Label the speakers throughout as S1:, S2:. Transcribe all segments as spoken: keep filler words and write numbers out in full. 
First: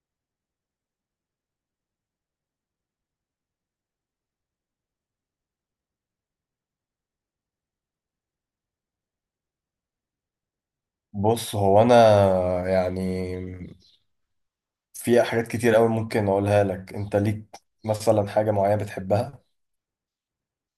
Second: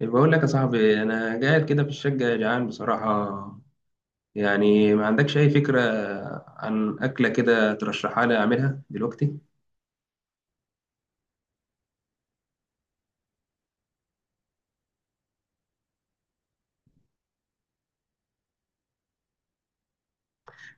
S1: بقول لك يا صاحبي، انا قاعد كده في الشقه جعان بصراحه. يعني ما عندكش اي فكره عن اكله كده ترشحها لي اعملها دلوقتي؟
S2: بص هو انا يعني، في حاجات كتير قوي ممكن اقولها لك. انت ليك مثلا حاجة معينة بتحبها.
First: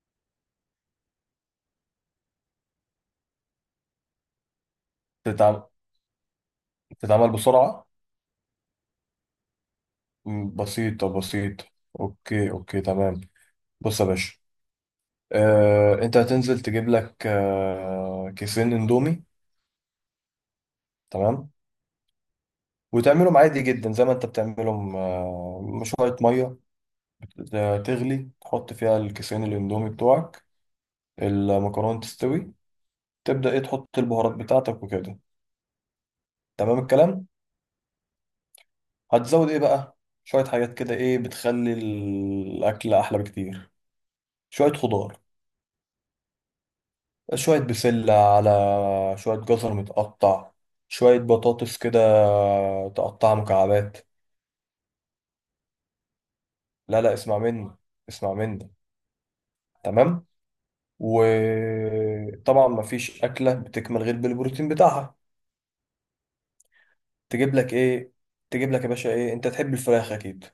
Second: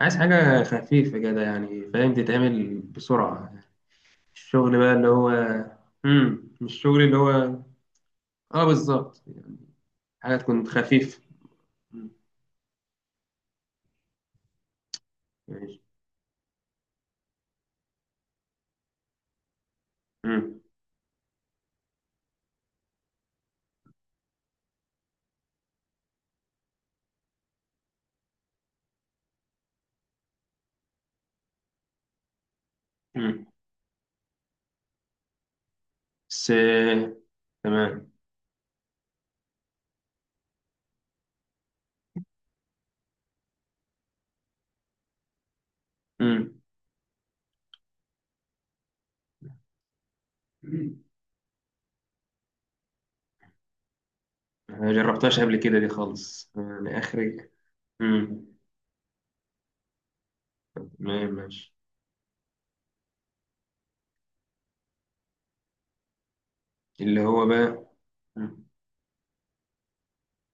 S1: عايز حاجه خفيفه كده، يعني فاهم، تتعمل بسرعه. الشغل بقى اللي هو.
S2: بتتعمل
S1: امم مش الشغل اللي
S2: بتتعمل
S1: هو.
S2: بسرعة.
S1: اه بالظبط. حاجه
S2: م،
S1: تكون
S2: بسيطة
S1: خفيفه.
S2: بسيطة.
S1: مم.
S2: اوكي، اوكي، تمام. بص يا باشا،
S1: ماشي.
S2: آه، انت هتنزل تجيب لك آه، كيسين اندومي.
S1: امم.
S2: تمام. وتعملهم عادي جدا زي ما انت بتعملهم. آه، شوية مية تغلي، تحط فيها الكيسين الاندومي بتوعك. المكرونة تستوي،
S1: امم.
S2: تبدأ ايه تحط البهارات بتاعتك وكده.
S1: بس
S2: تمام
S1: آه،
S2: الكلام.
S1: تمام.
S2: هتزود ايه بقى؟ شوية حاجات كده ايه بتخلي الأكل أحلى بكتير. شوية خضار،
S1: امم.
S2: شوية بسلة، على شوية جزر متقطع، شوية بطاطس كده تقطعها مكعبات.
S1: ما جربتهاش قبل كده دي خالص، يعني
S2: لا لا، اسمع
S1: اخرج.
S2: مني. اسمع
S1: امم.
S2: مني. تمام.
S1: تمام، ماشي.
S2: وطبعا مفيش أكلة بتكمل غير بالبروتين بتاعها.
S1: اللي هو
S2: تجيب لك
S1: بقى.
S2: ايه؟
S1: مم.
S2: تجيب لك يا باشا ايه؟ انت تحب الفراخ أكيد.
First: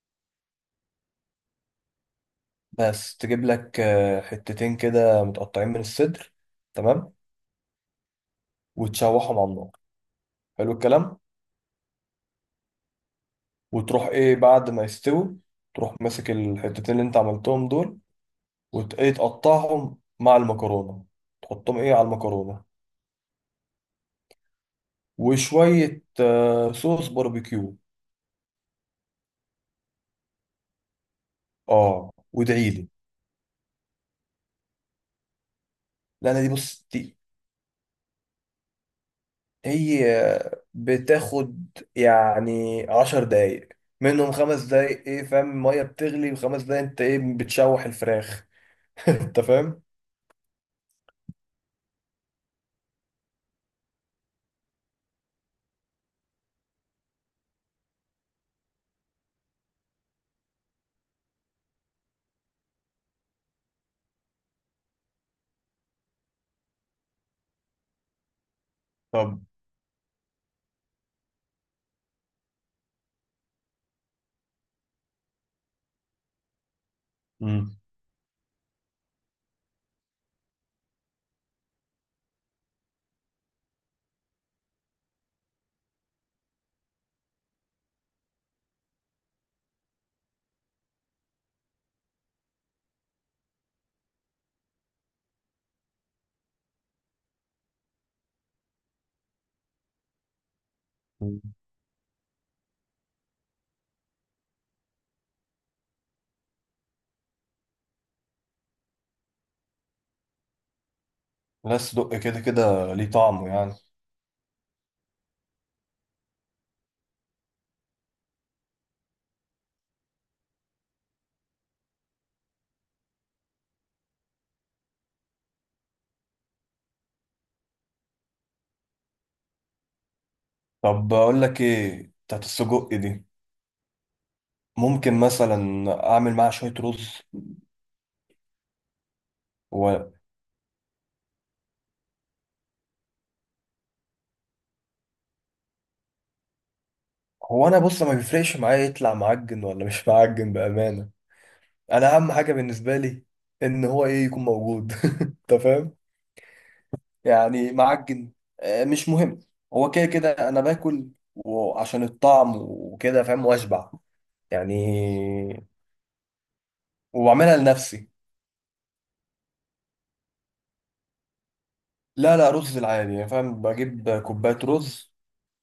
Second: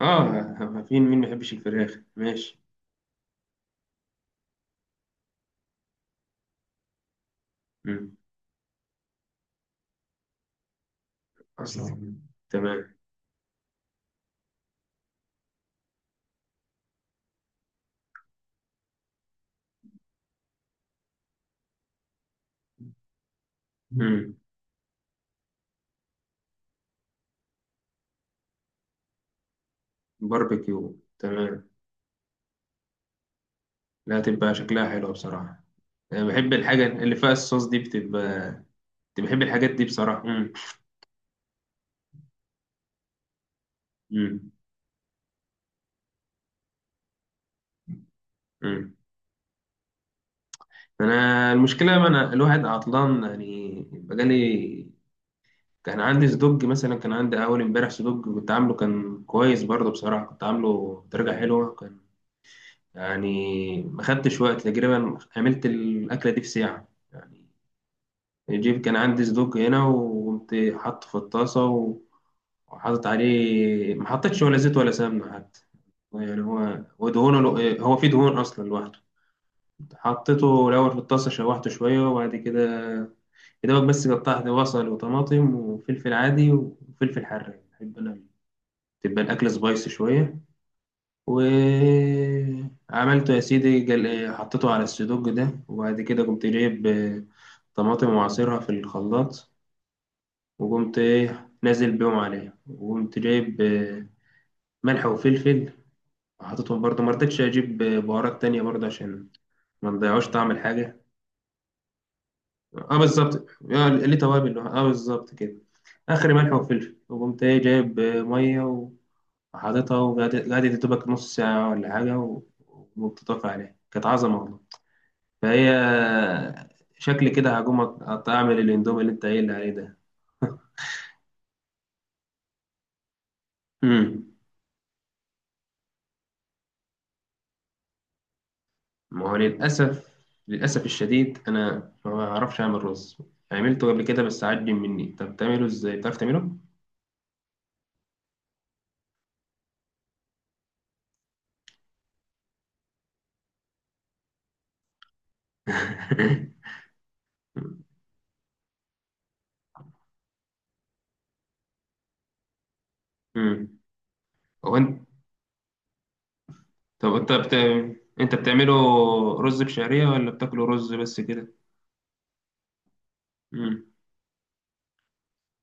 S1: اه، فين مين ما يحبش الفراخ؟ ماشي.
S2: بس تجيب لك آه، حتتين كده متقطعين من الصدر. تمام.
S1: مم. الله.
S2: وتشوحهم على النار. حلو الكلام.
S1: اصلا. تمام.
S2: وتروح ايه بعد ما يستوي، تروح ماسك الحتتين اللي انت عملتهم دول، وت- ايه تقطعهم مع المكرونة، تحطهم ايه على المكرونة.
S1: مم.
S2: وشوية آه، صوص باربيكيو.
S1: باربيكيو، تمام.
S2: اه، وادعيلي.
S1: لا، تبقى شكلها حلو بصراحة. انا
S2: لا، انا دي
S1: بحب الحاجة
S2: بص
S1: اللي
S2: دي
S1: فيها الصوص دي بتبقى. كنت بحب الحاجات دي
S2: هي
S1: بصراحة. مم.
S2: بتاخد يعني عشر دقايق، منهم
S1: مم.
S2: خمس دقايق ايه فاهم المية بتغلي، وخمس دقايق انت ايه بتشوح الفراخ.
S1: مم.
S2: انت فاهم.
S1: انا المشكلة، ما انا الواحد عطلان يعني، بقالي كان عندي صدق مثلا، كان عندي اول امبارح صدق كنت عامله، كان كويس برضه بصراحة، كنت عامله درجة حلوة كان. يعني ما خدتش وقت تقريبا، عملت الأكلة دي في ساعة يعني. الجيب كان عندي
S2: طب.
S1: صدوق هنا وقمت حاطه في الطاسة و- وحاطط عليه، ما حطيتش ولا زيت ولا سمنة حتى. يعني هو ودهونه
S2: مم.
S1: لو- هو فيه دهون أصلا لوحده. حطيته الأول في الطاسة، شوحته شوية، وبعد كده يا دوبك بس قطعت بصل وطماطم وفلفل عادي وفلفل حراق، بحب أنا تبقى الأكل سبايسي شوية. وعملته يا سيدي جل... حطيته على السدوج ده، وبعد كده قمت جايب آه، طماطم وعصيرها في الخلاط. وقمت ايه نازل بيهم عليه، وقمت جايب آه، ملح وفلفل، وحطيتهم برضه. ما رضيتش اجيب آه، بهارات تانية برضه عشان ما نضيعوش طعم الحاجة.
S2: بس دق كده كده
S1: اه
S2: ليه
S1: بالظبط.
S2: طعمه يعني.
S1: آه، ليه توابل، اه بالظبط كده. اخر ملح وفلفل، وقمت ايه جايب آه، مية وحاططها، وقعدت قعدت يا دوبك نص ساعة ولا حاجة و- وبتطفي عليها كانت عظمة والله. فهي آه، شكل كده هقوم أط- أعمل الإندومي اللي أنت قايل لي عليه ده.
S2: طب بقول لك ايه بتاعت السجق دي،
S1: مم.
S2: ممكن مثلا اعمل معاها شويه رز
S1: ما هو للأسف،
S2: و...
S1: للأسف الشديد أنا ما بعرفش أعمل رز. عملته قبل كده بس عجن مني. طب تعمله إزاي؟ بتعرف تعمله؟
S2: هو انا بص، ما بيفرقش معايا يطلع معجن ولا مش معجن، بامانه. انا اهم حاجه بالنسبه لي ان هو ايه يكون موجود. انت فاهم؟ يعني معجن آه، مش مهم. هو كده كده انا باكل، وعشان الطعم وكده فاهم
S1: أمم.
S2: واشبع يعني.
S1: هو أنت. طب أنت بت...
S2: وبعملها لنفسي.
S1: أنت بتعمله رز بشعرية ولا بتاكله رز بس كده؟
S2: لا لا، رز العادي يعني فاهم.
S1: أمم.
S2: بجيب كوبايه رز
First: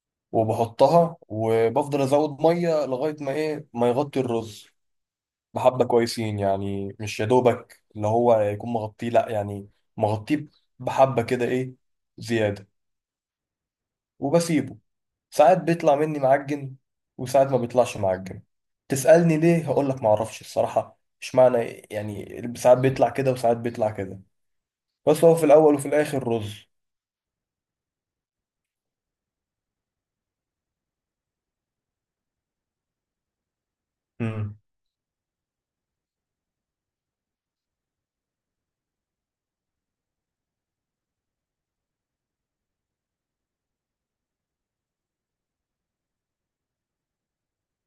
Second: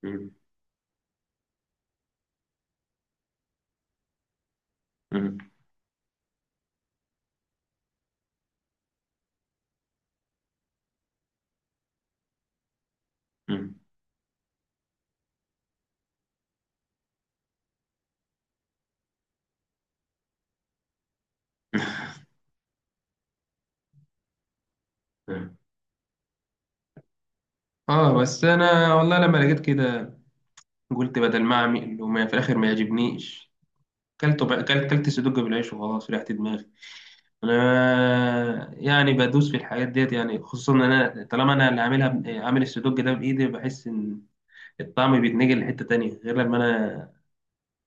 S1: أمم.
S2: وبحطها وبفضل ازود ميه لغايه ما ايه ما يغطي الرز.
S1: أمم.
S2: بحبه كويسين يعني، مش يا دوبك اللي هو يكون مغطيه، لا يعني، مغطيه. بحبه كده، ايه، زياده.
S1: أمم.
S2: وبسيبه. ساعات بيطلع مني معجن، وساعات ما بيطلعش معجن. تسألني ليه؟ هقول لك، ما اعرفش الصراحه اشمعنى، يعني ساعات بيطلع كده وساعات بيطلع كده. بس هو في
S1: أمم.
S2: الاول وفي الاخر رز.
S1: آه، بس أنا والله لما لقيت كده، قلت بدل ما أعمل وما في الآخر ما يعجبنيش، كلته
S2: امم.
S1: بقى. كلت كلت سدوج بالعيش وخلاص، ريحت دماغي. انا يعني بدوس في الحاجات ديت يعني، خصوصا ان انا طالما انا اللي عاملها ب- عامل السدوج ده بايدي، بحس ان الطعم بيتنقل لحته تانية، غير لما انا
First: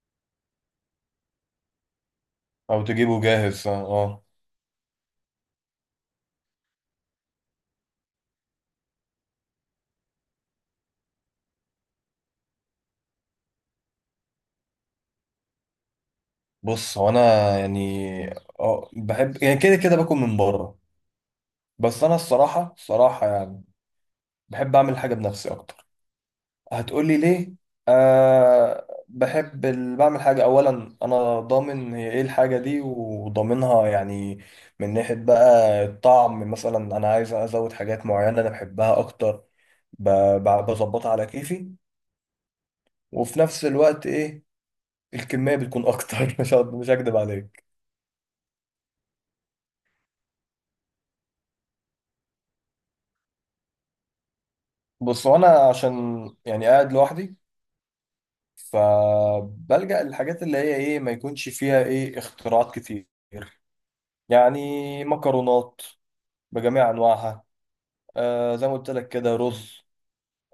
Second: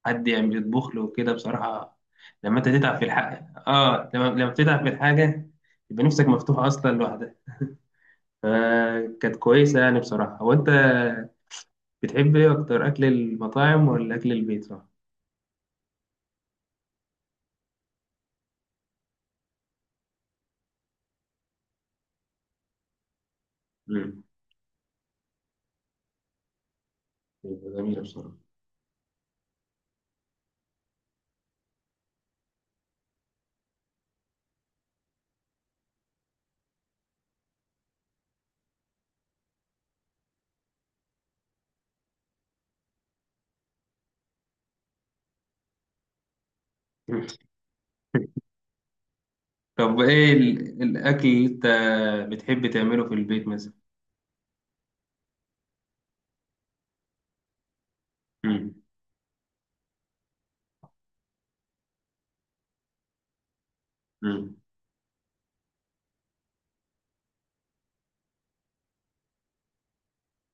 S1: حد يعمل يطبخ له وكده بصراحه. لما انت
S2: او
S1: تتعب في
S2: تجيبه
S1: الحاجه،
S2: جاهز،
S1: اه، لما
S2: اه.
S1: لما بتتعب في الحاجه يبقى نفسك مفتوحه اصلا لوحدها. فكانت كويسه يعني بصراحه. هو انت بتحب ايه اكتر، اكل المطاعم ولا اكل البيت، صح؟
S2: بص هو انا يعني، اه بحب يعني كده كده باكل من بره. بس انا الصراحه، الصراحه يعني
S1: امم.
S2: بحب اعمل حاجه بنفسي اكتر. هتقولي ليه؟
S1: جميله بصراحه.
S2: أه، بحب ال... بعمل حاجه. اولا انا ضامن هي ايه الحاجه دي وضامنها يعني. من ناحيه بقى الطعم، مثلا انا عايز ازود حاجات معينه انا بحبها اكتر. ب... ب- بظبطها على كيفي. وفي نفس الوقت ايه الكميه بتكون اكتر. مش هقد- مش هكدب عليك.
S1: طب، ايه ال- الاكل اللي انت بتحب تعمله في البيت مثلا؟
S2: بص هو انا عشان يعني قاعد لوحدي،
S1: مم.
S2: فبلجأ للحاجات اللي هي ايه ما يكونش فيها ايه اختراعات كتير.
S1: مم.
S2: يعني مكرونات بجميع انواعها، آه زي ما قلت لك كده رز،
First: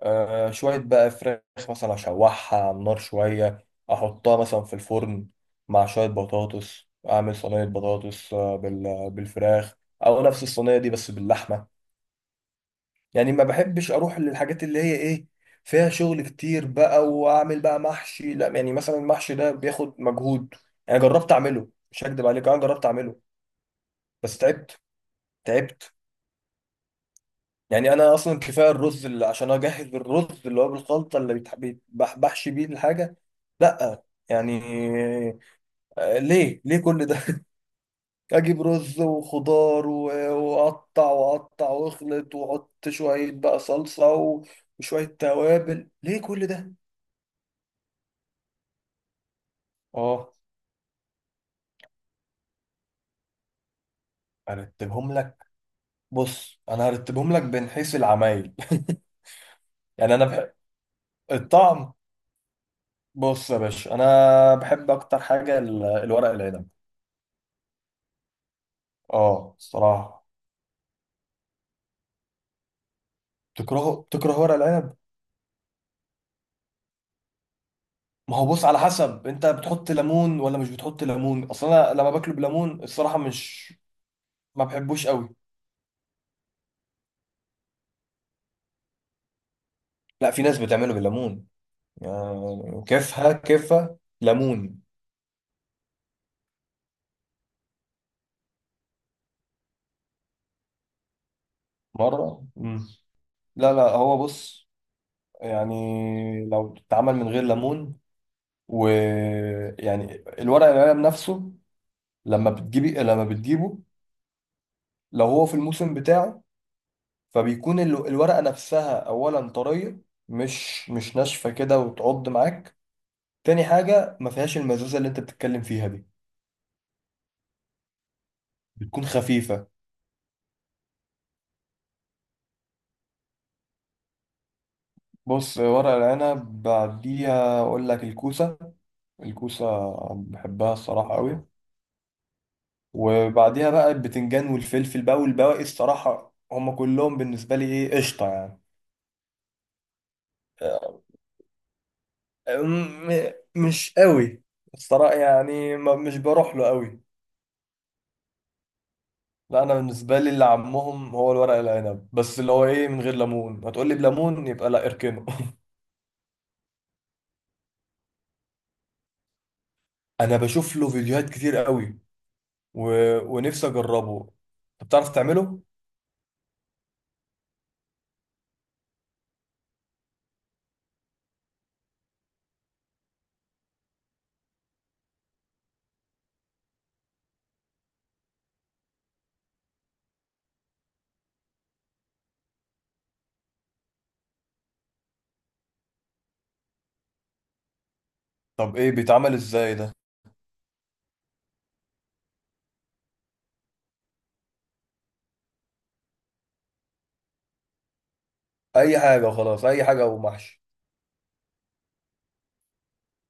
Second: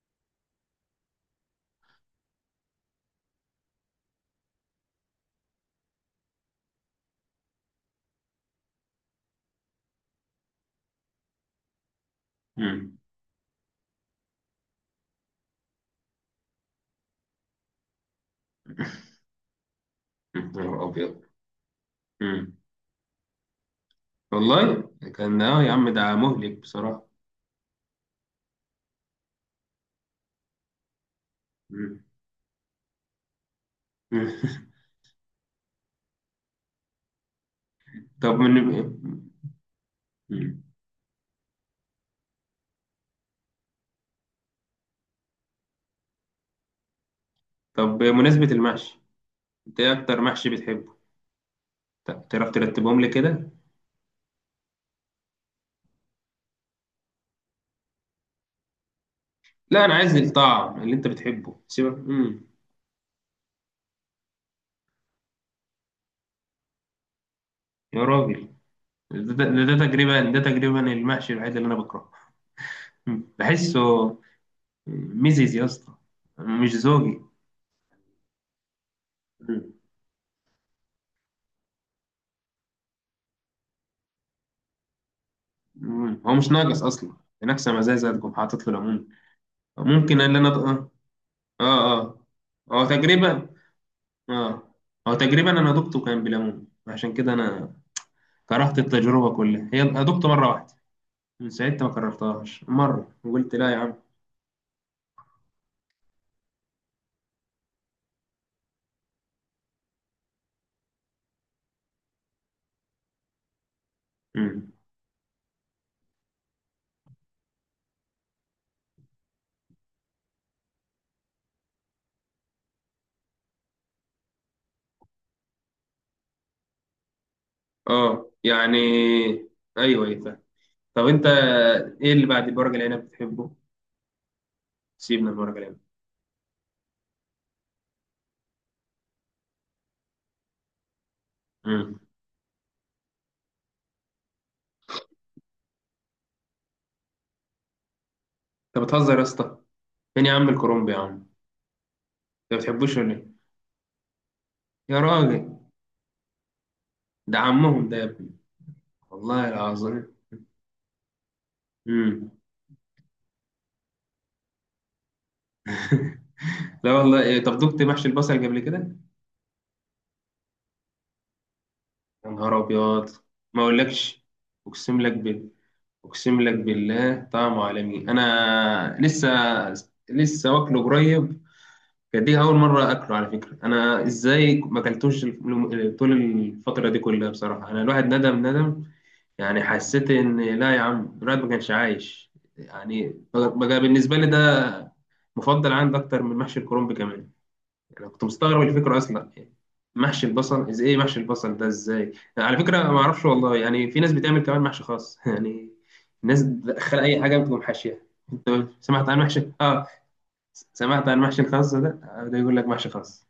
S2: آه شوية بقى فراخ مثلا اشوحها على النار شوية، احطها مثلا في الفرن مع شوية بطاطس، اعمل صينية بطاطس آه، بال- بالفراخ، او نفس الصينية دي بس باللحمة.
S1: مم.
S2: يعني ما بحبش اروح للحاجات اللي هي ايه فيها شغل كتير بقى واعمل بقى محشي، لا يعني، مثلا المحشي ده بياخد
S1: يا
S2: مجهود.
S1: نهار
S2: انا
S1: أبيض.
S2: جربت اعمله، مش هكدب عليك،
S1: مم.
S2: انا جربت اعمله بس تعبت.
S1: والله كان آه يا عم،
S2: تعبت.
S1: ده مهلك بصراحة.
S2: يعني انا اصلا كفايه الرز، اللي عشان اجهز الرز اللي هو بالخلطه اللي بيتح-
S1: مم.
S2: بيتبح- بحشي بيه الحاجه. لا
S1: مم.
S2: يعني، آه، ليه ليه كل ده؟
S1: طب
S2: اجيب رز
S1: من.
S2: وخضار و-
S1: مم.
S2: واقطع واقطع واخلط واحط شويه بقى صلصه و- وشويه توابل، ليه كل ده؟
S1: طب، بمناسبة المحشي، أنت إيه أكتر
S2: اه،
S1: محشي بتحبه؟ ت- تعرف ترتبهم لي كده؟
S2: ارتبهم لك. بص انا هرتبهم لك من حيث العمايل.
S1: لا، أنا
S2: يعني
S1: عايز
S2: انا بحب
S1: الطعم اللي أنت بتحبه
S2: الطعم.
S1: سيبك. مم.
S2: بص يا باشا، انا بحب اكتر حاجه ال- الورق العنب.
S1: يا راجل، ده,
S2: اه
S1: ده, ده
S2: الصراحه.
S1: تقريبا ده تقريبا المحشي الوحيد اللي أنا بكرهه. مم.
S2: تكرهه؟
S1: بحسه
S2: تكره ورق العنب؟
S1: ميزيز يا اسطى، مش زوجي.
S2: ما هو بص، على حسب انت
S1: مم.
S2: بتحط ليمون ولا مش بتحط ليمون. اصلا انا لما باكله بليمون الصراحه مش ما بحبوش قوي.
S1: مم. هو مش ناقص أصلا، ناقصة مزازة تقوم حاطط له ليمون. ممكن
S2: لا،
S1: اللي
S2: في
S1: انا
S2: ناس
S1: اه.
S2: بتعمله بالليمون.
S1: اه.
S2: يعني
S1: اه،
S2: كيفها
S1: تجربة.
S2: كيفها
S1: اه.
S2: ليمون.
S1: هو تجربة، انا دقته كان بليمون، عشان كده انا كرهت التجربة كلها. هي أنا دقته مرة واحدة، من ساعتها ما
S2: مره.
S1: كررتهاش
S2: مم.
S1: مرة، وقلت لا
S2: لا
S1: يا
S2: لا،
S1: عم.
S2: هو بص يعني لو اتعمل من غير ليمون، ويعني الورق العنب نفسه لما بتجيبي، لما بتجيبه
S1: مم.
S2: لو هو في الموسم بتاعه، فبيكون ال- الورقة نفسها أولا طرية، مش مش ناشفة كده وتعض معاك. تاني حاجة، ما فيهاش المزازة اللي انت بتتكلم فيها دي.
S1: اه يعني.
S2: بتكون خفيفة.
S1: ايوه، ايوه، فاهم. طب انت، ايه اللي بعد ورق العنب بتحبه؟ سيبنا من ورق
S2: بص
S1: العنب.
S2: ورق العنب بعديها أقول لك الكوسة. الكوسة بحبها الصراحة قوي.
S1: مم.
S2: وبعديها بقى البتنجان والفلفل بقى والبواقي، الصراحة هما كلهم بالنسبة لي إيه قشطة يعني.
S1: انت بتهزر يا اسطى! فين يا عم الكرنب يا عم؟ انت ما بتحبوش ولا
S2: م-
S1: ايه؟
S2: مش قوي.
S1: يا
S2: الصراحة
S1: راجل،
S2: يعني ما مش بروح له قوي.
S1: ده عمهم ده يا ابني، والله
S2: لا، انا
S1: العظيم.
S2: بالنسبة لي اللي عمهم هو الورق العنب،
S1: مم.
S2: بس اللي هو ايه من غير ليمون. هتقول لي بليمون؟ يبقى لا، اركنه.
S1: لا والله، إيه، طب دقت محشي البصل قبل كده؟
S2: انا بشوف له فيديوهات كتير قوي،
S1: يا نهار
S2: و...
S1: ابيض. ما
S2: ونفسي
S1: اقولكش،
S2: اجربه. طب
S1: اقسم
S2: بتعرف
S1: لك بال...
S2: تعمله؟
S1: اقسم لك بالله، طعم عالمي. انا لسه، لسه واكله قريب. كانت دي اول مره اكله على فكره. انا ازاي ما اكلتوش الم- طول الفتره دي كلها بصراحه؟ انا الواحد ندم ندم. يعني حسيت ان لا يا عم، الواحد ما كانش عايش يعني. بقى بقى بالنسبه لي ده مفضل عندي اكتر من محشي الكرنب كمان. انا كنت مستغرب
S2: طب ايه
S1: الفكره اصلا
S2: بيتعمل
S1: يعني.
S2: ازاي ده؟
S1: محشي البصل از ايه، محشي البصل ده ازاي على فكره؟ ما اعرفش والله. يعني في ناس بتعمل كمان محشي خاص يعني، الناس بتدخل اي حاجه بتقوم حاشيها. انت
S2: اي
S1: سمعت عن
S2: حاجة،
S1: محشي
S2: خلاص، اي
S1: اه؟
S2: حاجة ومحشي.
S1: سمعت عن محشي الخاص ده، آه، ده يقول لك محشي خاص.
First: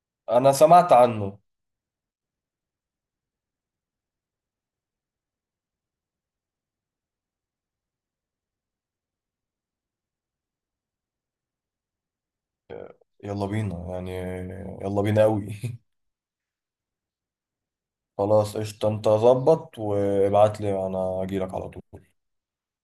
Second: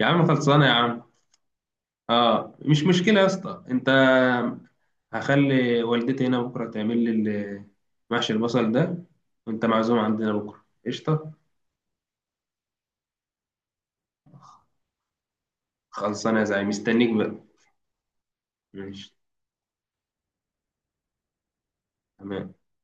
S1: يا عم،
S2: انا
S1: خلصانه يا
S2: سمعت
S1: عم.
S2: عنه.
S1: اه، مش مشكله يا اسطى. انت، هخلي والدتي هنا بكره تعمل لي ال- محشي البصل ده، وانت معزوم عندنا بكره قشطه.
S2: يلا بينا يعني. يلا بينا قوي.
S1: خلصانه يا زعيم، مستنيك بقى.
S2: خلاص قشطة، انت
S1: ماشي.
S2: ظبط وابعت لي، انا اجيلك على طول.
S1: تمام.